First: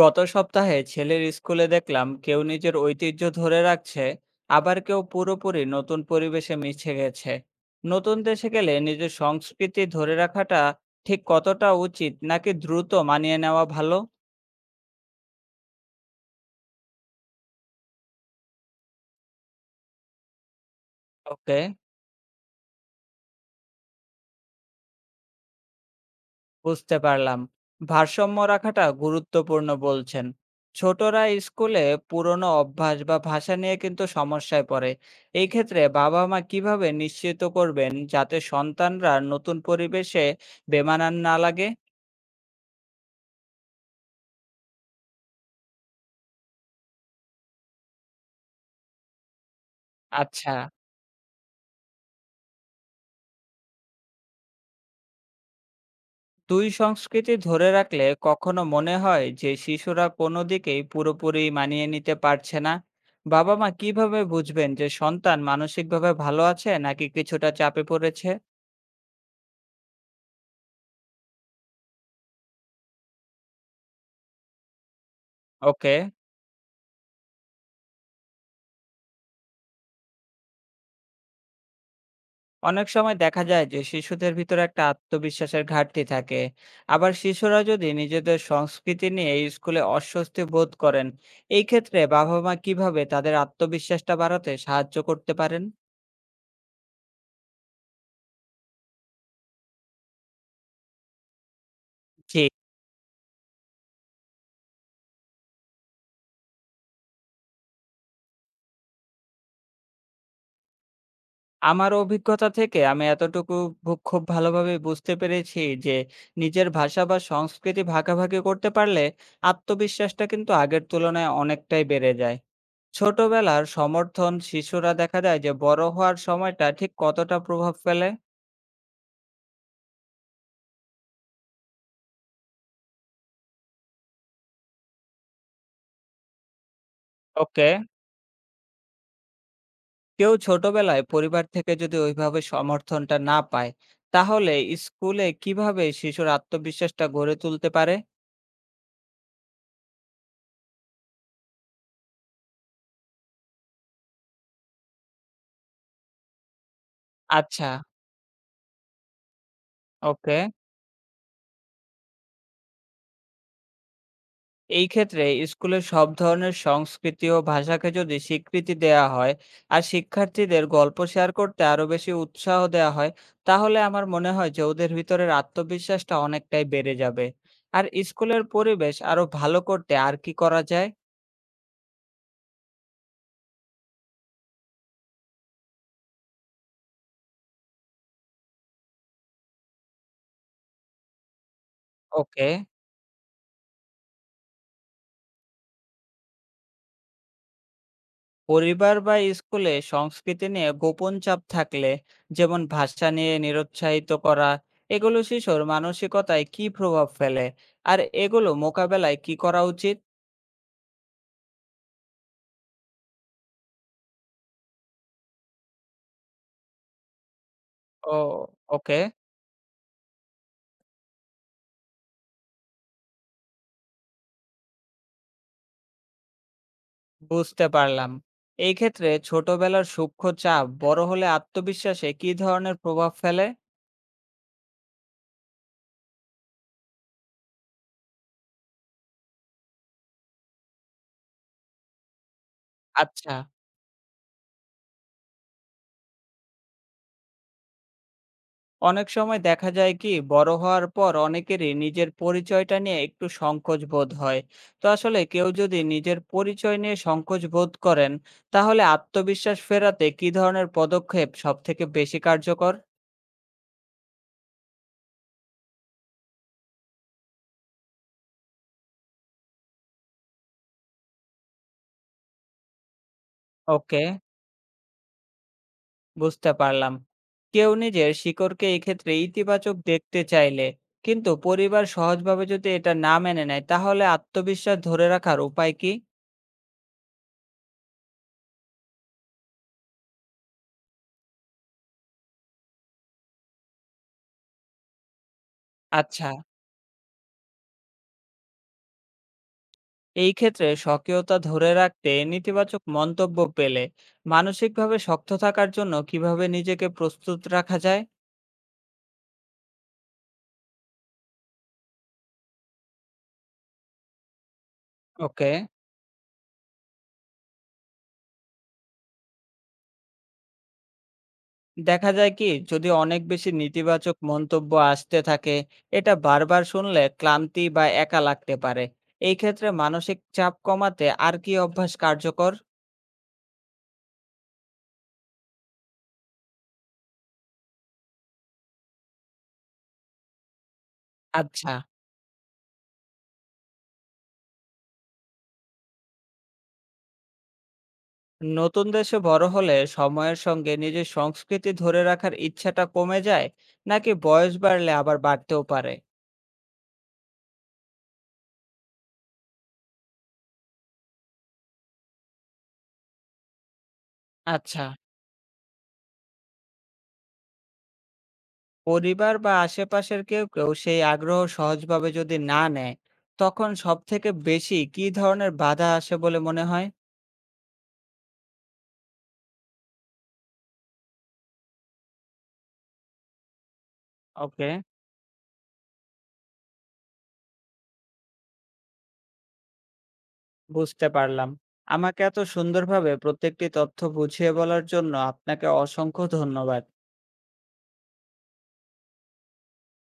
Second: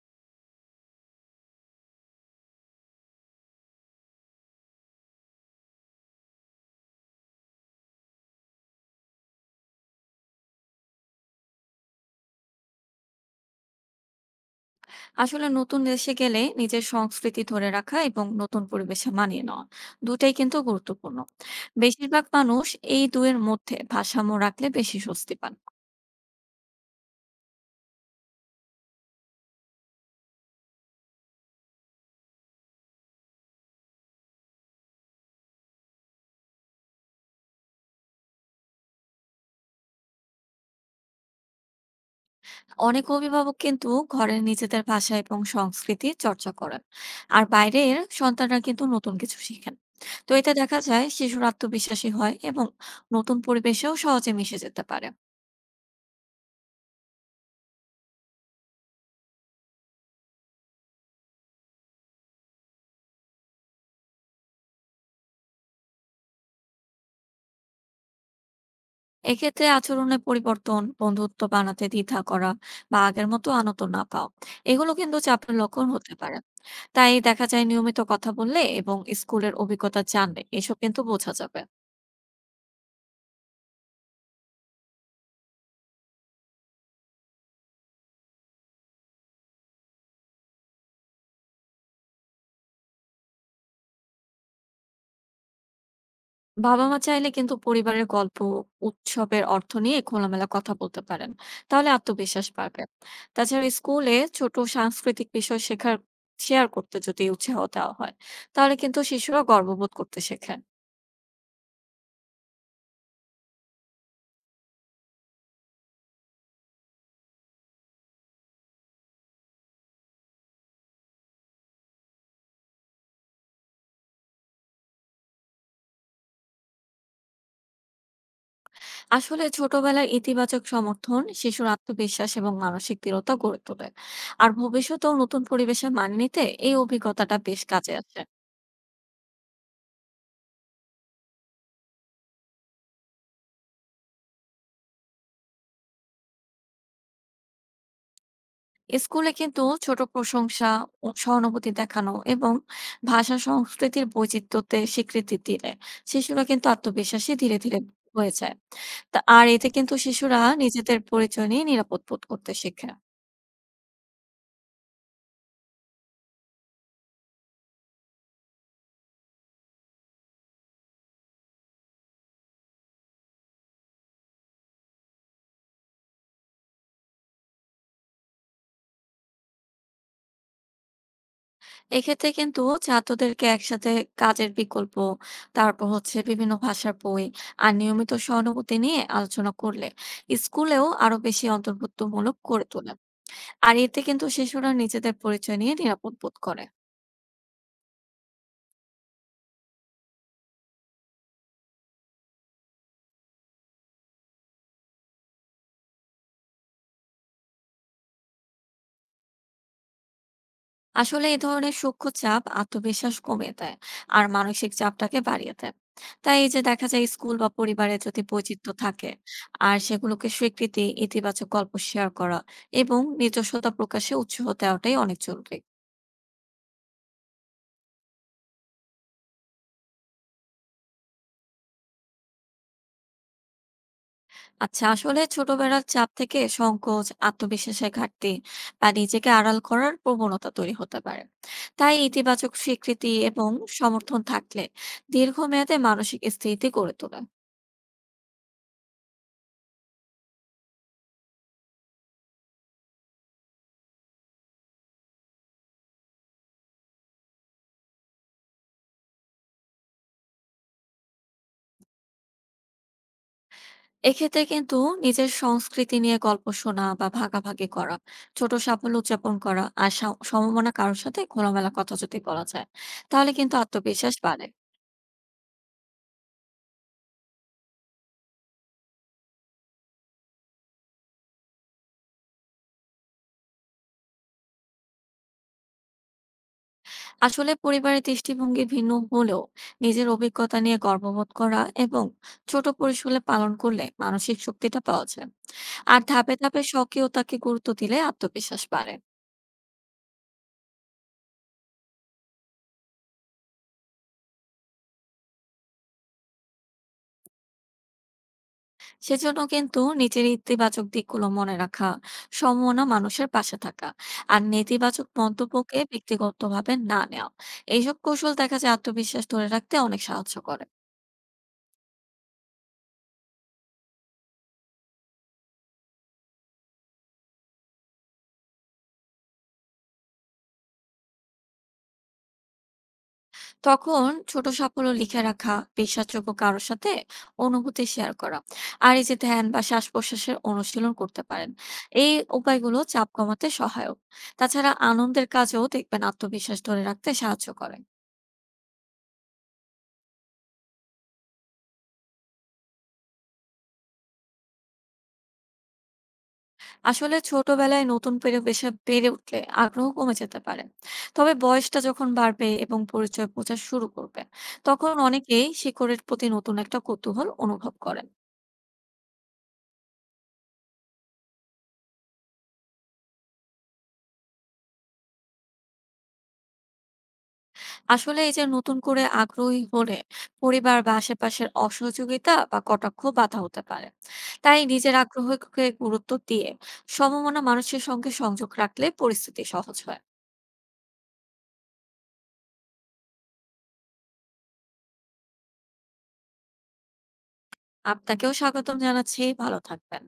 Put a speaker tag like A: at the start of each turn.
A: গত সপ্তাহে ছেলের স্কুলে দেখলাম কেউ নিজের ঐতিহ্য ধরে রাখছে, আবার কেউ পুরোপুরি নতুন পরিবেশে মিশে গেছে। নতুন দেশে গেলে নিজের সংস্কৃতি ধরে রাখাটা ঠিক কতটা উচিত, নাকি দ্রুত মানিয়ে নেওয়া ভালো?
B: আসলে নতুন দেশে গেলে নিজের সংস্কৃতি ধরে রাখা এবং নতুন পরিবেশে মানিয়ে নেওয়া দুটাই কিন্তু গুরুত্বপূর্ণ।
A: ওকে,
B: বেশিরভাগ মানুষ এই দুয়ের মধ্যে ভারসাম্য রাখলে বেশি স্বস্তি পান।
A: বুঝতে পারলাম, ভারসাম্য রাখাটা গুরুত্বপূর্ণ বলছেন। ছোটরা স্কুলে পুরনো অভ্যাস বা ভাষা নিয়ে কিন্তু সমস্যায় পড়ে। এই ক্ষেত্রে বাবা মা কিভাবে নিশ্চিত করবেন যাতে সন্তানরা নতুন পরিবেশে বেমানান না লাগে?
B: অনেক অভিভাবক কিন্তু ঘরের নিজেদের ভাষা এবং সংস্কৃতি চর্চা করেন, আর বাইরের সন্তানরা কিন্তু নতুন কিছু শিখেন। তো
A: আচ্ছা।
B: এতে দেখা যায় শিশুর আত্মবিশ্বাসী হয় এবং নতুন পরিবেশেও সহজে মিশে যেতে পারে।
A: দুই সংস্কৃতি ধরে রাখলে কখনো মনে হয় যে শিশুরা কোনো দিকেই পুরোপুরি মানিয়ে নিতে পারছে না। বাবা মা কিভাবে বুঝবেন যে সন্তান মানসিকভাবে ভালো আছে নাকি কিছুটা চাপে পড়েছে?
B: এক্ষেত্রে আচরণে পরিবর্তন, বন্ধুত্ব বানাতে দ্বিধা করা বা আগের মতো আনন্দ না পাওয়া, এগুলো কিন্তু চাপের লক্ষণ
A: ওকে।
B: হতে পারে। তাই দেখা যায় নিয়মিত কথা বললে এবং স্কুলের অভিজ্ঞতা জানলে এসব কিন্তু বোঝা যাবে।
A: অনেক সময় দেখা যায় যে শিশুদের ভিতরে একটা আত্মবিশ্বাসের ঘাটতি থাকে, আবার শিশুরা যদি নিজেদের সংস্কৃতি নিয়ে এই স্কুলে অস্বস্তি বোধ করেন, এই ক্ষেত্রে বাবা মা কিভাবে তাদের আত্মবিশ্বাসটা বাড়াতে সাহায্য করতে পারেন?
B: বাবা-মা চাইলে কিন্তু পরিবারের গল্প, উৎসবের অর্থ নিয়ে খোলামেলা কথা বলতে পারেন। তাহলে
A: জি।
B: আত্মবিশ্বাস বাড়বে। তাছাড়া স্কুলে ছোট সাংস্কৃতিক বিষয় শেখার শেয়ার করতে যদি উৎসাহ দেওয়া হয়, তাহলে কিন্তু শিশুরা গর্ববোধ করতে শেখে।
A: আমার অভিজ্ঞতা থেকে আমি এতটুকু খুব ভালোভাবে বুঝতে পেরেছি যে নিজের ভাষা বা সংস্কৃতি ভাগাভাগি করতে পারলে আত্মবিশ্বাসটা কিন্তু আগের তুলনায় অনেকটাই বেড়ে যায়। ছোটবেলার সমর্থন শিশুরা দেখা যায় যে বড় হওয়ার সময়টা ঠিক কতটা প্রভাব ফেলে?
B: আসলে ছোটবেলায় ইতিবাচক সমর্থন শিশুর আত্মবিশ্বাস এবং মানসিক দৃঢ়তা গড়ে তোলে, আর ভবিষ্যতেও নতুন পরিবেশে মানিয়ে নিতে এই অভিজ্ঞতাটা বেশ
A: ওকে।
B: কাজে আসে।
A: কেউ ছোটবেলায় পরিবার থেকে যদি ওইভাবে সমর্থনটা না পায়, তাহলে স্কুলে কিভাবে শিশুর আত্মবিশ্বাসটা গড়ে তুলতে পারে?
B: স্কুলে কিন্তু ছোট প্রশংসা ও সহানুভূতি দেখানো এবং ভাষা সংস্কৃতির বৈচিত্র্যতে স্বীকৃতি দিলে শিশুরা কিন্তু আত্মবিশ্বাসী ধীরে
A: আচ্ছা।
B: ধীরে হয়ে যায়। তা আর এতে কিন্তু
A: ওকে।
B: শিশুরা নিজেদের পরিচয় নিয়ে নিরাপদ বোধ করতে শেখে।
A: এই ক্ষেত্রে স্কুলে সব ধরনের সংস্কৃতি ও ভাষাকে যদি স্বীকৃতি দেয়া হয়, আর শিক্ষার্থীদের গল্প শেয়ার করতে আরো বেশি উৎসাহ দেয়া হয়, তাহলে আমার মনে হয় যে ওদের ভিতরের আত্মবিশ্বাসটা অনেকটাই বেড়ে যাবে। আর স্কুলের পরিবেশ আরো ভালো করতে আর কি করা যায়?
B: এক্ষেত্রে কিন্তু ছাত্রদেরকে একসাথে কাজের বিকল্প, তারপর হচ্ছে বিভিন্ন ভাষার বই আর নিয়মিত সহানুভূতি নিয়ে আলোচনা করলে স্কুলেও আরো বেশি অন্তর্ভুক্তমূলক
A: ওকে।
B: করে তোলে। আর এতে কিন্তু শিশুরা নিজেদের পরিচয় নিয়ে নিরাপদ বোধ করে।
A: পরিবার বা স্কুলে সংস্কৃতি নিয়ে গোপন চাপ থাকলে, যেমন ভাষা নিয়ে নিরুৎসাহিত করা, এগুলো শিশুর মানসিকতায় কি প্রভাব ফেলে? আর এগুলো মোকাবেলায় কি করা উচিত?
B: আসলে এই ধরনের সূক্ষ্ম চাপ আত্মবিশ্বাস কমিয়ে দেয় আর মানসিক চাপটাকে বাড়িয়ে দেয়। তাই এই যে দেখা যায় স্কুল বা পরিবারে
A: ও,
B: যদি বৈচিত্র্য
A: ওকে,
B: থাকে আর সেগুলোকে স্বীকৃতি, ইতিবাচক গল্প শেয়ার করা এবং নিজস্বতা প্রকাশে উৎসাহ দেওয়াটাই অনেক জরুরি।
A: বুঝতে পারলাম। এই ক্ষেত্রে ছোটবেলার সূক্ষ্ম চাপ বড় হলে আত্মবিশ্বাসে কি ধরনের প্রভাব ফেলে?
B: আচ্ছা আসলে ছোটবেলার চাপ থেকে সংকোচ আত্মবিশ্বাসের ঘাটতি বা নিজেকে আড়াল করার প্রবণতা তৈরি হতে পারে। তাই ইতিবাচক স্বীকৃতি
A: আচ্ছা,
B: এবং সমর্থন থাকলে দীর্ঘমেয়াদে মানসিক স্থিতি গড়ে তোলে।
A: অনেক সময় দেখা যায় কি বড় হওয়ার পর অনেকেরই নিজের পরিচয়টা নিয়ে একটু সংকোচ বোধ হয়। তো আসলে কেউ যদি নিজের পরিচয় নিয়ে সংকোচ বোধ করেন, তাহলে আত্মবিশ্বাস ফেরাতে কি ধরনের পদক্ষেপ সবথেকে বেশি কার্যকর?
B: এক্ষেত্রে কিন্তু নিজের সংস্কৃতি নিয়ে গল্প শোনা বা ভাগাভাগি করা, ছোট সাফল্য উদযাপন করা আর সমমনা কারোর সাথে খোলামেলা কথা যদি বলা যায়, তাহলে কিন্তু
A: ওকে।
B: আত্মবিশ্বাস বাড়ে।
A: বুঝতে পারলাম। কেউ নিজের শিকড়কে এক্ষেত্রে ইতিবাচক দেখতে চাইলে, কিন্তু পরিবার সহজভাবে যদি এটা না মেনে নেয়, তাহলে আত্মবিশ্বাস ধরে রাখার উপায় কি?
B: আসলে পরিবারের দৃষ্টিভঙ্গি ভিন্ন হলেও নিজের অভিজ্ঞতা নিয়ে গর্ববোধ করা এবং ছোট পরিসরে পালন করলে মানসিক শক্তিটা পাওয়া যায়। আর
A: আচ্ছা।
B: ধাপে ধাপে স্বকীয়তাকে গুরুত্ব দিলে আত্মবিশ্বাস বাড়ে।
A: এই ক্ষেত্রে স্বকীয়তা ধরে রাখতে নেতিবাচক মন্তব্য পেলে মানসিকভাবে শক্ত থাকার জন্য কিভাবে নিজেকে প্রস্তুত রাখা যায়?
B: সেজন্য কিন্তু নিজের ইতিবাচক দিকগুলো মনে রাখা, সমমনা মানুষের পাশে থাকা, আর নেতিবাচক
A: ওকে।
B: মন্তব্যকে ব্যক্তিগতভাবে না নেওয়া, এইসব কৌশল দেখা যায় আত্মবিশ্বাস ধরে রাখতে অনেক সাহায্য করে।
A: দেখা যায় কি, যদি অনেক বেশি নেতিবাচক মন্তব্য আসতে থাকে, এটা বারবার শুনলে ক্লান্তি বা একা লাগতে পারে। এই ক্ষেত্রে মানসিক চাপ কমাতে আর কি অভ্যাস কার্যকর?
B: তখন ছোট সাফল্য লিখে রাখা, বিশ্বাসযোগ্য কারোর সাথে অনুভূতি শেয়ার করা, আর এই যে ধ্যান বা শ্বাস প্রশ্বাসের অনুশীলন করতে পারেন।
A: আচ্ছা।
B: এই উপায়গুলো চাপ কমাতে সহায়ক। তাছাড়া আনন্দের কাজেও দেখবেন আত্মবিশ্বাস ধরে রাখতে সাহায্য করে।
A: নতুন দেশে বড় হলে সময়ের সঙ্গে নিজের সংস্কৃতি ধরে রাখার ইচ্ছাটা কমে যায়, নাকি বয়স বাড়লে আবার বাড়তেও পারে?
B: আসলে ছোটবেলায় নতুন পরিবেশে বেড়ে উঠলে আগ্রহ কমে যেতে পারে, তবে বয়সটা যখন বাড়বে এবং পরিচয় বোঝা শুরু করবে
A: আচ্ছা।
B: তখন অনেকেই শিকড়ের প্রতি নতুন একটা কৌতূহল অনুভব করে।
A: পরিবার বা আশেপাশের কেউ কেউ সেই আগ্রহ সহজভাবে যদি না নেয়, তখন সব থেকে বেশি কি ধরনের বাধা আসে বলে মনে হয়?
B: আসলে এই যে নতুন করে আগ্রহী হলে পরিবার বা আশেপাশের অসহযোগিতা বা কটাক্ষ বাধা হতে পারে। তাই
A: ওকে,
B: নিজের আগ্রহকে গুরুত্ব দিয়ে সমমনা মানুষের সঙ্গে সংযোগ রাখলে পরিস্থিতি সহজ হয়।
A: বুঝতে পারলাম। আমাকে এত সুন্দরভাবে প্রত্যেকটি তথ্য বুঝিয়ে বলার জন্য আপনাকে অসংখ্য ধন্যবাদ।
B: আপনাকেও স্বাগতম জানাচ্ছি, ভালো থাকবেন।